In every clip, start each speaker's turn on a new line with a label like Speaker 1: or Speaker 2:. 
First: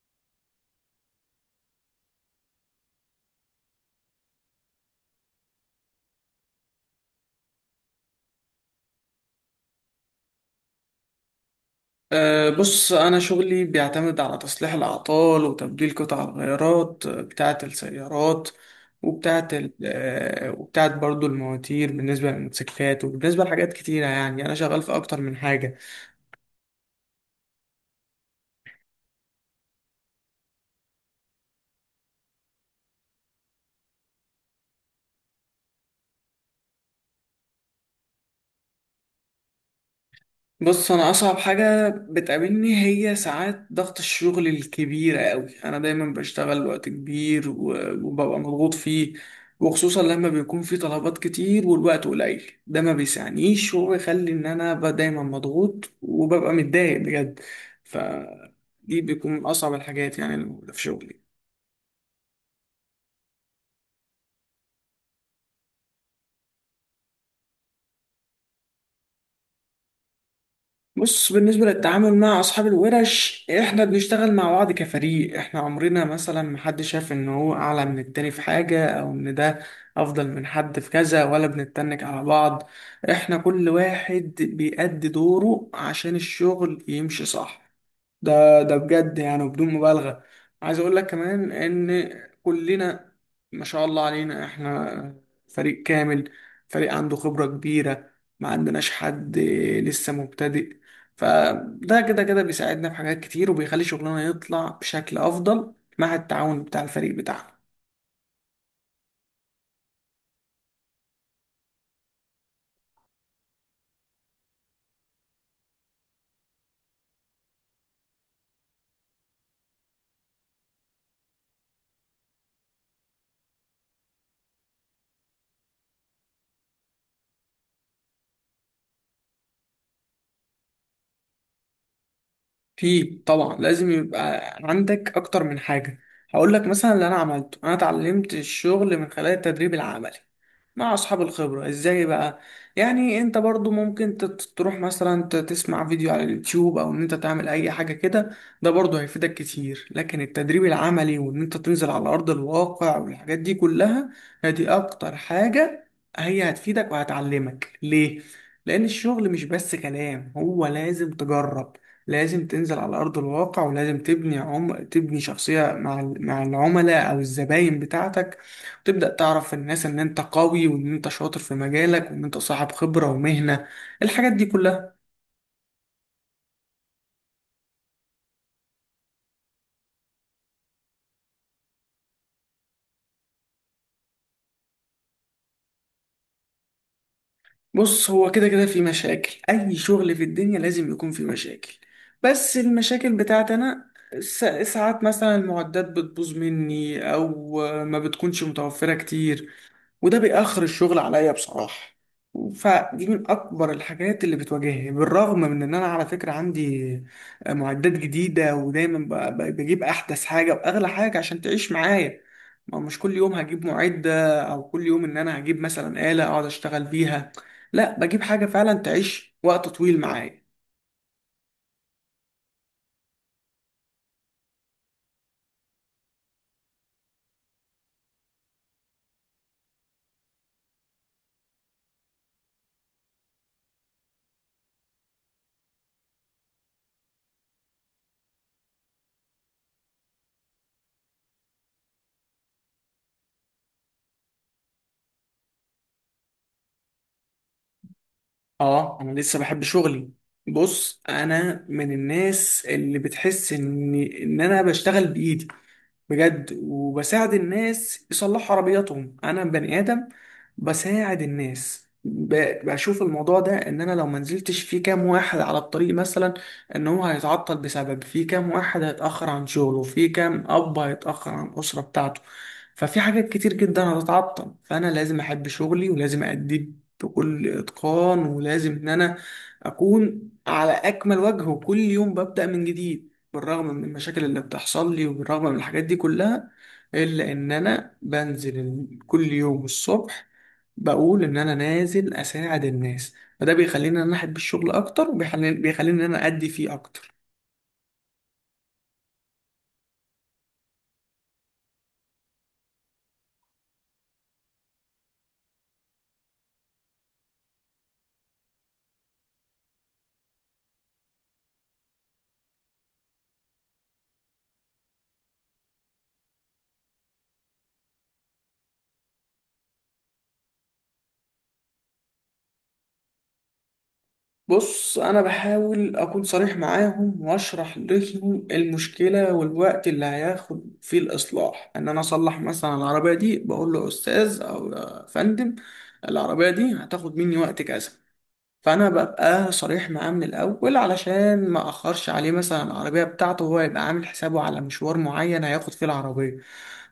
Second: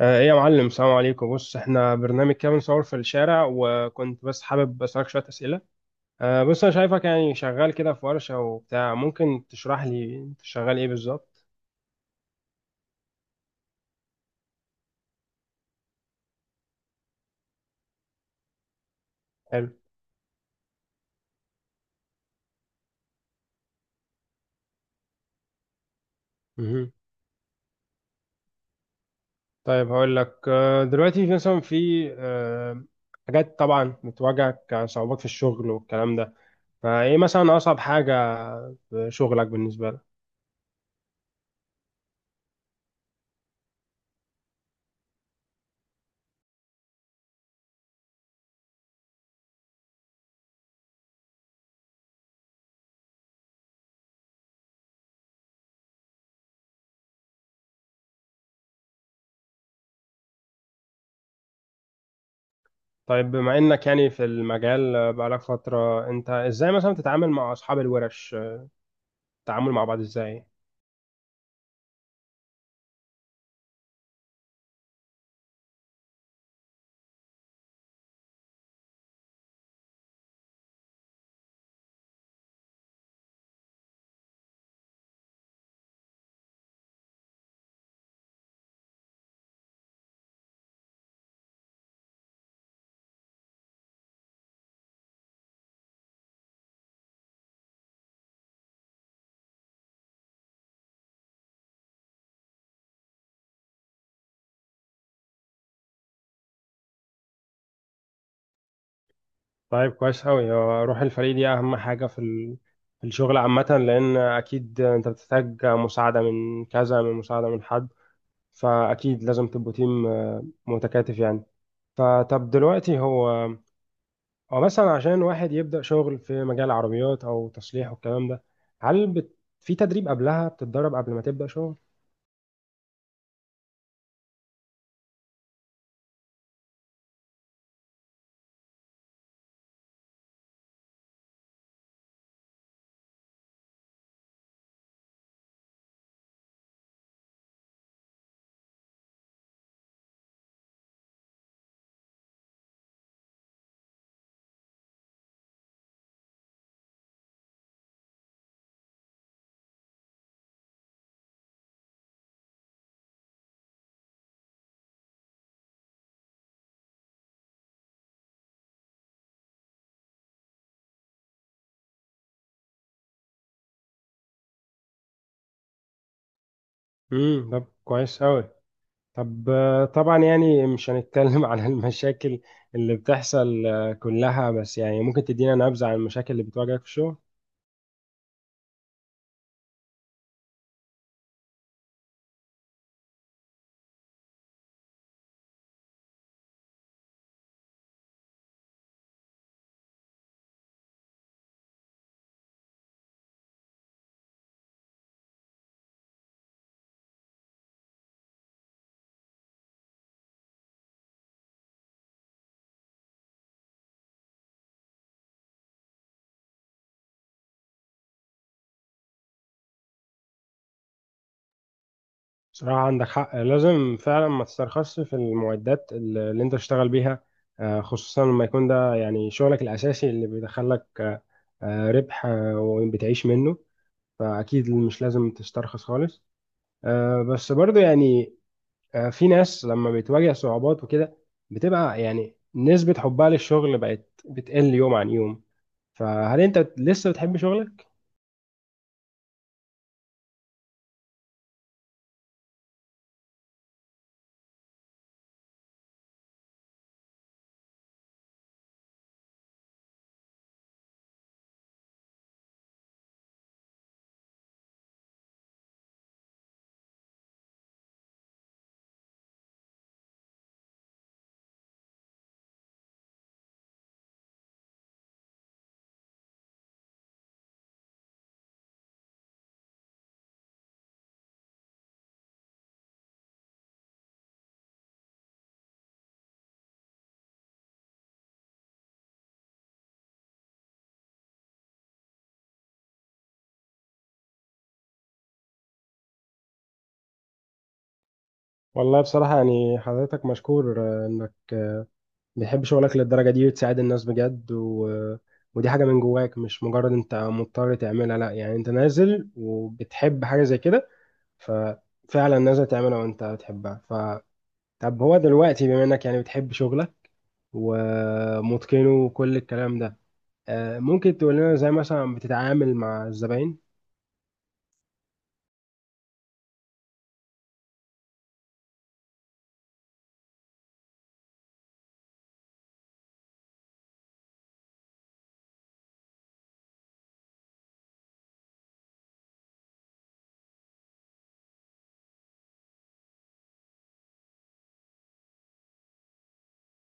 Speaker 1: ايه يا معلم، السلام عليكم. بص، احنا برنامج كده بنصور في الشارع وكنت بس حابب اسالك شويه اسئله. بص انا شايفك يعني شغال كده في ورشه وبتاع. ممكن تشرح لي انت شغال ايه بالظبط؟
Speaker 2: بص، أنا شغلي بيعتمد على تصليح الأعطال وتبديل قطع الغيارات بتاعة السيارات وبتاعة
Speaker 1: حلو.
Speaker 2: ال- آه، وبتاعة برضو المواتير بالنسبة للموتوسيكلات، وبالنسبة لحاجات كتيرة، يعني أنا شغال في أكتر من حاجة.
Speaker 1: مهم. طيب، هقول لك، دلوقتي في مثلا في آه، حاجات طبعا بتواجهك كصعوبات في الشغل والكلام ده. فايه مثلا اصعب حاجه في شغلك بالنسبه لك؟
Speaker 2: بص، انا اصعب حاجه بتقابلني هي ساعات ضغط الشغل الكبيره قوي. انا دايما بشتغل وقت كبير، و- وببقى مضغوط فيه، وخصوصا لما بيكون في طلبات كتير والوقت قليل، ده ما بيسعنيش وبيخلي ان انا ابقى دايما مضغوط وببقى متضايق بجد. فدي بيكون من اصعب الحاجات يعني اللي موجودة في شغلي.
Speaker 1: طيب، بما انك يعني في المجال بقالك فتره، انت ازاي مثلا تتعامل مع اصحاب الورش؟ التعامل مع بعض ازاي؟
Speaker 2: بص، بالنسبة للتعامل مع أصحاب الورش، إحنا بنشتغل مع بعض كفريق. إحنا عمرنا مثلا محدش شاف إن هو أعلى من التاني في حاجة أو إن ده أفضل من حد في كذا، ولا بنتنك على بعض. إحنا كل واحد بيأدي دوره عشان الشغل يمشي صح. ده بجد يعني بدون مبالغة. عايز اقول لك كمان ان كلنا ما شاء الله علينا، احنا فريق كامل، فريق عنده خبرة كبيرة، ما عندناش حد لسه مبتدئ. فده كده كده بيساعدنا في حاجات كتير، وبيخلي شغلنا يطلع بشكل افضل مع التعاون بتاع الفريق بتاعنا.
Speaker 1: طيب، كويس أوي. هو روح الفريق دي أهم حاجة في الشغل عامة، لأن أكيد أنت بتحتاج مساعدة من كذا، من مساعدة من حد. فأكيد لازم تبقوا تيم متكاتف يعني. فطب، دلوقتي هو مثلا عشان واحد يبدأ شغل في مجال العربيات أو تصليح والكلام ده، هل في تدريب قبلها؟ بتتدرب قبل ما تبدأ شغل؟
Speaker 2: في طبعا لازم يبقى عندك اكتر من حاجه. هقول لك مثلا اللي انا عملته، انا اتعلمت الشغل من خلال التدريب العملي مع اصحاب الخبره. ازاي بقى؟ يعني انت برضو ممكن تروح مثلا تسمع فيديو على اليوتيوب، او ان انت تعمل اي حاجه كده. ده برضو هيفيدك كتير، لكن التدريب العملي وان انت تنزل على ارض الواقع والحاجات دي كلها هي اكتر حاجه هي هتفيدك وهتعلمك ليه. لان الشغل مش بس كلام، هو لازم تجرب، لازم تنزل على أرض الواقع، ولازم تبني شخصية مع مع العملاء أو الزباين بتاعتك. وتبدأ تعرف الناس إن أنت قوي وإن أنت شاطر في مجالك وإن أنت صاحب خبرة ومهنة، الحاجات دي كلها.
Speaker 1: طب، كويس أوي. طب طبعا يعني مش هنتكلم عن المشاكل اللي بتحصل كلها، بس يعني ممكن تدينا نبذة عن المشاكل اللي بتواجهك في الشغل؟
Speaker 2: بص، هو كده كده في مشاكل، أي شغل في الدنيا لازم يكون في مشاكل. بس المشاكل بتاعتي أنا، س- ساعات مثلا المعدات بتبوظ مني أو ما بتكونش متوفرة كتير، وده بيأخر الشغل عليا بصراحة. فدي من أكبر الحاجات اللي بتواجهني، بالرغم من إن أنا على فكرة عندي معدات جديدة ودايما بجيب أحدث حاجة وأغلى حاجة عشان تعيش معايا. ما مش كل يوم هجيب معدة، أو كل يوم إن أنا هجيب مثلا آلة أقعد أشتغل بيها. لا، بجيب حاجة فعلا تعيش وقت طويل معايا.
Speaker 1: بصراحة عندك حق. لازم فعلا ما تسترخصش في المعدات اللي انت بتشتغل بيها. خصوصا لما يكون ده يعني شغلك الأساسي اللي بيدخلك ربح، وبتعيش منه. فأكيد مش لازم تسترخص خالص. بس برضو يعني، في ناس لما بتواجه صعوبات وكده بتبقى يعني نسبة حبها للشغل بقت بتقل يوم عن يوم. فهل انت لسه بتحب شغلك؟
Speaker 2: آه، أنا لسه بحب شغلي. بص، أنا من الناس اللي بتحس إن أنا بشتغل بإيدي بجد وبساعد الناس يصلحوا عربياتهم. انا بني ادم بساعد الناس، بشوف الموضوع ده ان انا لو ما نزلتش في كام واحد على الطريق مثلا، ان هو هيتعطل، بسبب في كام واحد هيتاخر عن شغله، في كام اب هيتاخر عن الاسره بتاعته. ففي حاجات كتير جدا هتتعطل، فانا لازم احب شغلي ولازم اديه بكل اتقان، ولازم ان انا اكون على اكمل وجه وكل يوم ببدا من جديد. بالرغم من المشاكل اللي بتحصل لي وبالرغم من الحاجات دي كلها، إلا إن أنا بنزل كل يوم الصبح بقول إن أنا نازل أساعد الناس. فده بيخليني إن أنا أحب الشغل أكتر، وبيخليني إن أنا أدي فيه أكتر.
Speaker 1: والله بصراحة يعني، حضرتك مشكور انك بتحب شغلك للدرجة دي وتساعد الناس بجد و... آه، ودي حاجة من جواك، مش مجرد انت مضطر تعملها، لا يعني انت نازل وبتحب حاجة زي كده، ففعلا نازل تعملها وانت بتحبها. طب، هو دلوقتي بما انك يعني بتحب شغلك ومتقنه وكل الكلام ده، ممكن تقول لنا ازاي مثلا بتتعامل مع الزباين؟
Speaker 2: بص، أنا بحاول أكون صريح معاهم وأشرح لهم المشكلة والوقت اللي هياخد فيه الإصلاح. إن أنا أصلح مثلا العربية دي، بقول له أستاذ أو يا فندم، العربية دي هتاخد مني وقت كذا. فانا ببقى صريح معاه من الاول، علشان ما اخرش عليه مثلا العربيه بتاعته، وهو يبقى عامل حسابه على مشوار معين هياخد فيه العربيه.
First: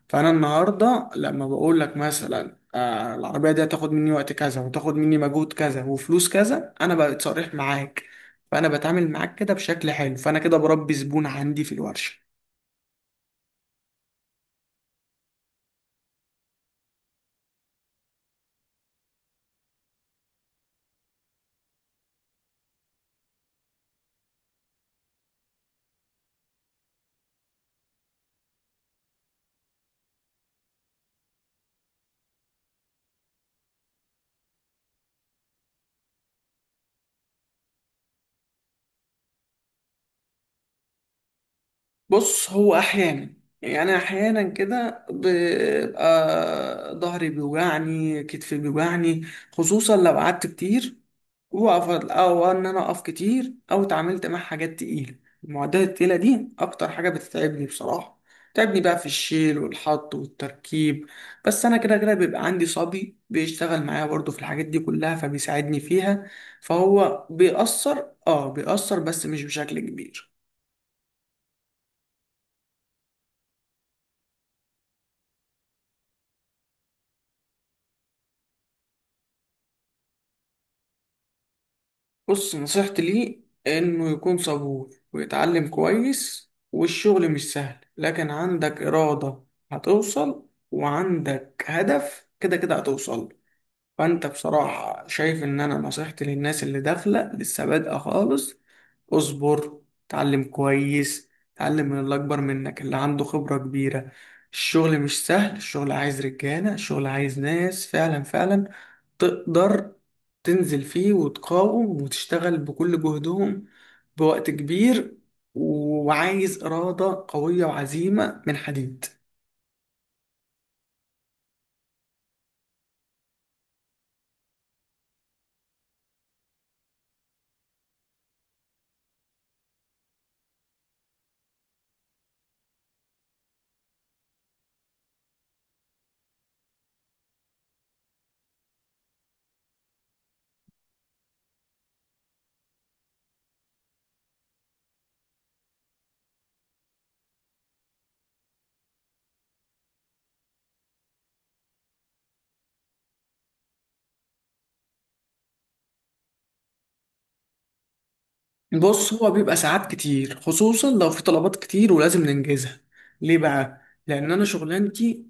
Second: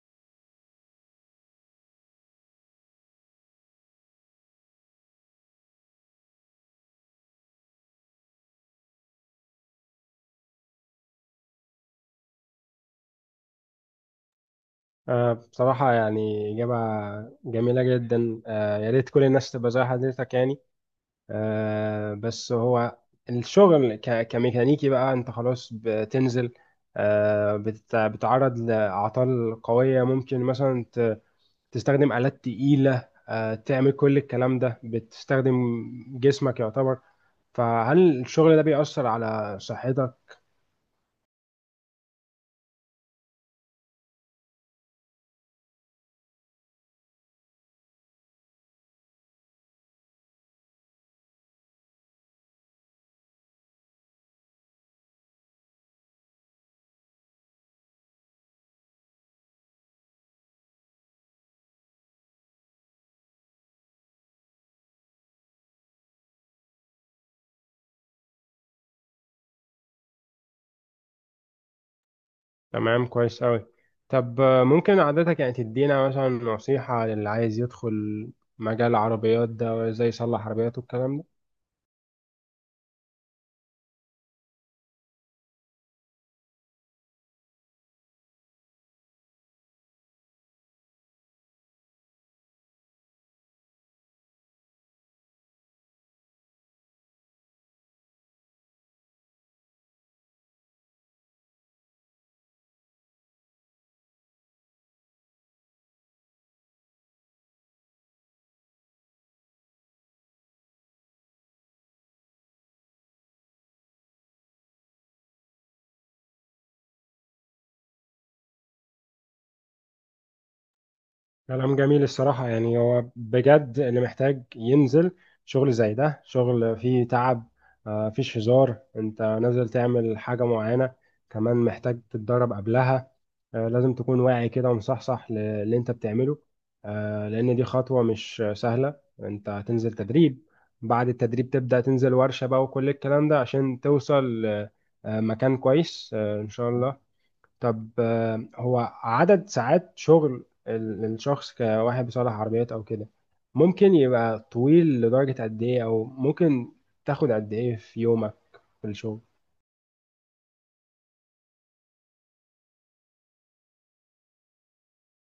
Speaker 2: فانا النهارده لما بقول لك مثلا العربيه دي هتاخد مني وقت كذا، وتاخد مني مجهود كذا وفلوس كذا، انا بقيت صريح معاك. فانا بتعامل معاك كده بشكل حلو، فانا كده بربي زبون عندي في الورشه.
Speaker 1: بصراحة يعني إجابة جميلة جدا. يا ريت كل الناس تبقى زي حضرتك يعني. بس هو الشغل كميكانيكي بقى، أنت خلاص بتنزل بتتعرض لأعطال قوية، ممكن مثلا تستخدم آلات تقيلة، تعمل كل الكلام ده بتستخدم جسمك يعتبر. فهل الشغل ده بيأثر على صحتك؟
Speaker 2: بص، هو احيانا كده بيبقى ظهري بيوجعني، كتفي بيوجعني، خصوصا لو قعدت كتير واقف، او ان انا اقف كتير، او اتعاملت مع حاجات تقيله. المعدات التقيله دي اكتر حاجه بتتعبني بصراحه، بتتعبني بقى في الشيل والحط والتركيب. بس انا كده كده بيبقى عندي صبي بيشتغل معايا برضو في الحاجات دي كلها، فبيساعدني فيها. فهو بيأثر، بس مش بشكل كبير.
Speaker 1: تمام، كويس أوي. طب ممكن عادتك يعني تدينا مثلا نصيحة للي عايز يدخل مجال العربيات ده وازاي يصلح عربياته والكلام ده؟
Speaker 2: بص، نصيحتي ليه إنه يكون صبور ويتعلم كويس، والشغل مش سهل لكن عندك إرادة هتوصل، وعندك هدف كده كده هتوصل. فأنت بصراحة شايف إن أنا نصيحتي للناس اللي داخلة لسه بادئة خالص. اصبر، اتعلم كويس، اتعلم من اللي أكبر منك، اللي عنده خبرة كبيرة. الشغل مش سهل، الشغل عايز رجالة، الشغل عايز ناس فعلا فعلا تقدر تنزل فيه وتقاوم وتشتغل بكل جهدهم، بوقت كبير. وعايز إرادة قوية وعزيمة من حديد.
Speaker 1: كلام جميل الصراحة، يعني هو بجد اللي محتاج ينزل شغل زي ده، شغل فيه تعب. مفيش هزار، انت نازل تعمل حاجة معينة، كمان محتاج تتدرب قبلها. لازم تكون واعي كده ومصحصح للي انت بتعمله، لأن دي خطوة مش سهلة. انت هتنزل تدريب، بعد التدريب تبدأ تنزل ورشة بقى وكل الكلام ده عشان توصل مكان كويس، إن شاء الله. طب هو عدد ساعات شغل الشخص كواحد بيصلح عربيات او كده ممكن يبقى طويل لدرجة قد ايه؟ او ممكن تاخد قد ايه في يومك في
Speaker 2: بص،
Speaker 1: الشغل؟
Speaker 2: هو بيبقى ساعات كتير خصوصا لو في طلبات كتير ولازم ننجزها. ليه بقى؟ لأن أنا شغلانتي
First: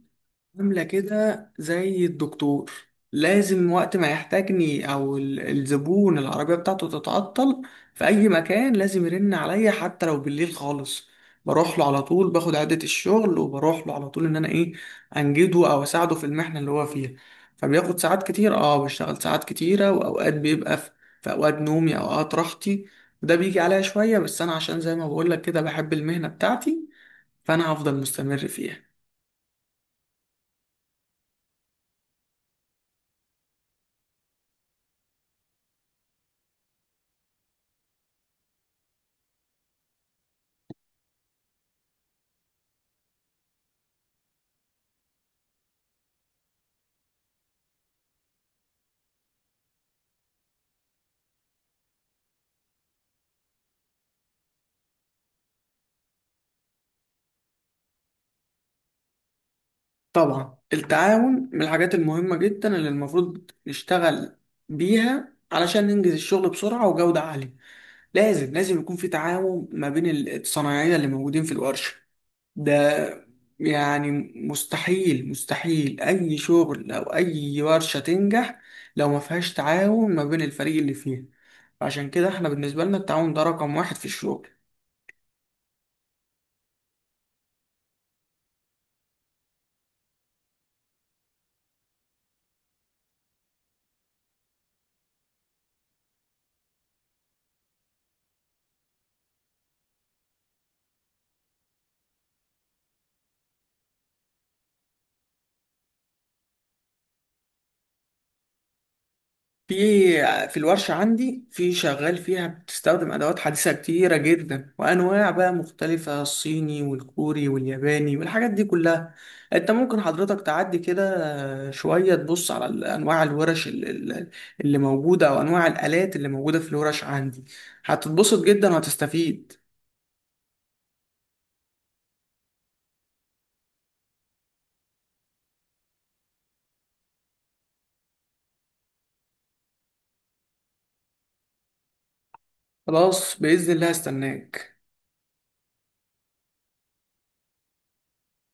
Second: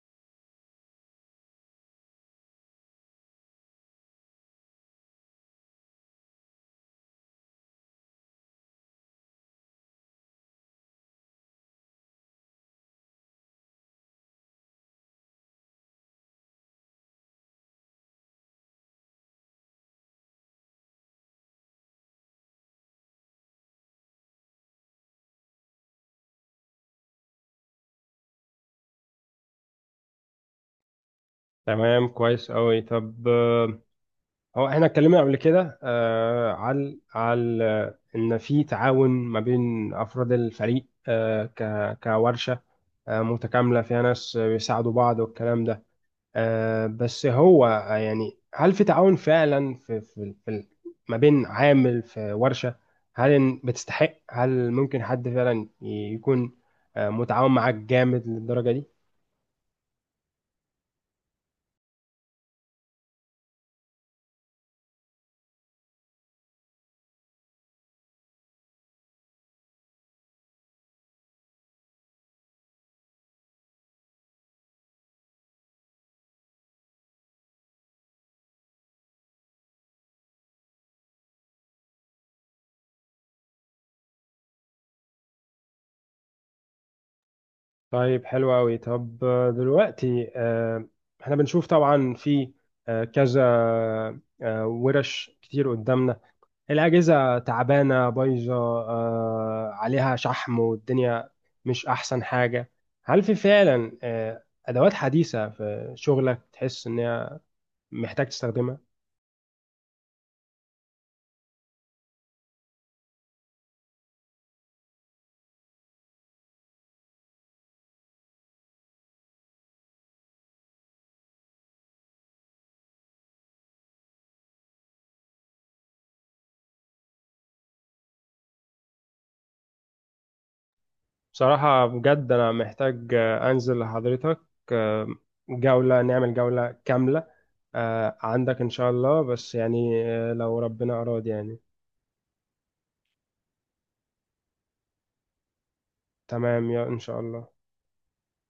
Speaker 2: عاملة كده زي الدكتور، لازم وقت ما يحتاجني أو الزبون العربية بتاعته تتعطل في أي مكان، لازم يرن عليا حتى لو بالليل خالص، بروح له على طول، باخد عدة الشغل وبروح له على طول إن أنا إيه أنجده أو أساعده في المحنة اللي هو فيها. فبياخد ساعات كتير، بشتغل ساعات كتيرة، وأوقات بيبقى في أوقات نومي، أوقات راحتي، وده بيجي عليا شوية بس أنا عشان زي ما بقولك كده بحب المهنة بتاعتي، فأنا هفضل مستمر فيها.
Speaker 1: تمام، كويس قوي. طب هو احنا اتكلمنا قبل كده على ان في تعاون ما بين افراد الفريق، آه ك كورشة متكاملة، فيها ناس بيساعدوا بعض والكلام ده. بس هو يعني هل في تعاون فعلا ما بين عامل في ورشة؟ هل بتستحق؟ هل ممكن حد فعلا يكون متعاون معاك جامد للدرجة دي؟
Speaker 2: طبعا التعاون من الحاجات المهمة جدا اللي المفروض نشتغل بيها علشان ننجز الشغل بسرعة وجودة عالية. لازم لازم يكون في تعاون ما بين الصنايعية اللي موجودين في الورشة. ده يعني مستحيل مستحيل أي شغل أو أي ورشة تنجح لو ما فيهاش تعاون ما بين الفريق اللي فيها. عشان كده احنا بالنسبة لنا التعاون ده رقم واحد في الشغل.
Speaker 1: طيب، حلو أوي. طب دلوقتي احنا بنشوف طبعا في كذا ورش كتير قدامنا. الأجهزة تعبانة، بايظة، عليها شحم والدنيا مش أحسن حاجة. هل في فعلا أدوات حديثة في شغلك تحس إن هي محتاج تستخدمها؟
Speaker 2: في في الورشة عندي، في شغال فيها بتستخدم أدوات حديثة كتيرة جدا وأنواع بقى مختلفة، الصيني والكوري والياباني والحاجات دي كلها. أنت ممكن حضرتك تعدي كده شوية تبص على أنواع الورش اللي موجودة أو أنواع الآلات اللي موجودة في الورش عندي، هتتبسط جدا وهتستفيد.
Speaker 1: بصراحة بجد أنا محتاج أنزل لحضرتك آه، جولة، نعمل جولة كاملة عندك إن شاء الله، بس يعني لو ربنا أراد يعني.
Speaker 2: خلاص، بإذن الله هستناك.
Speaker 1: تمام، يا إن شاء الله.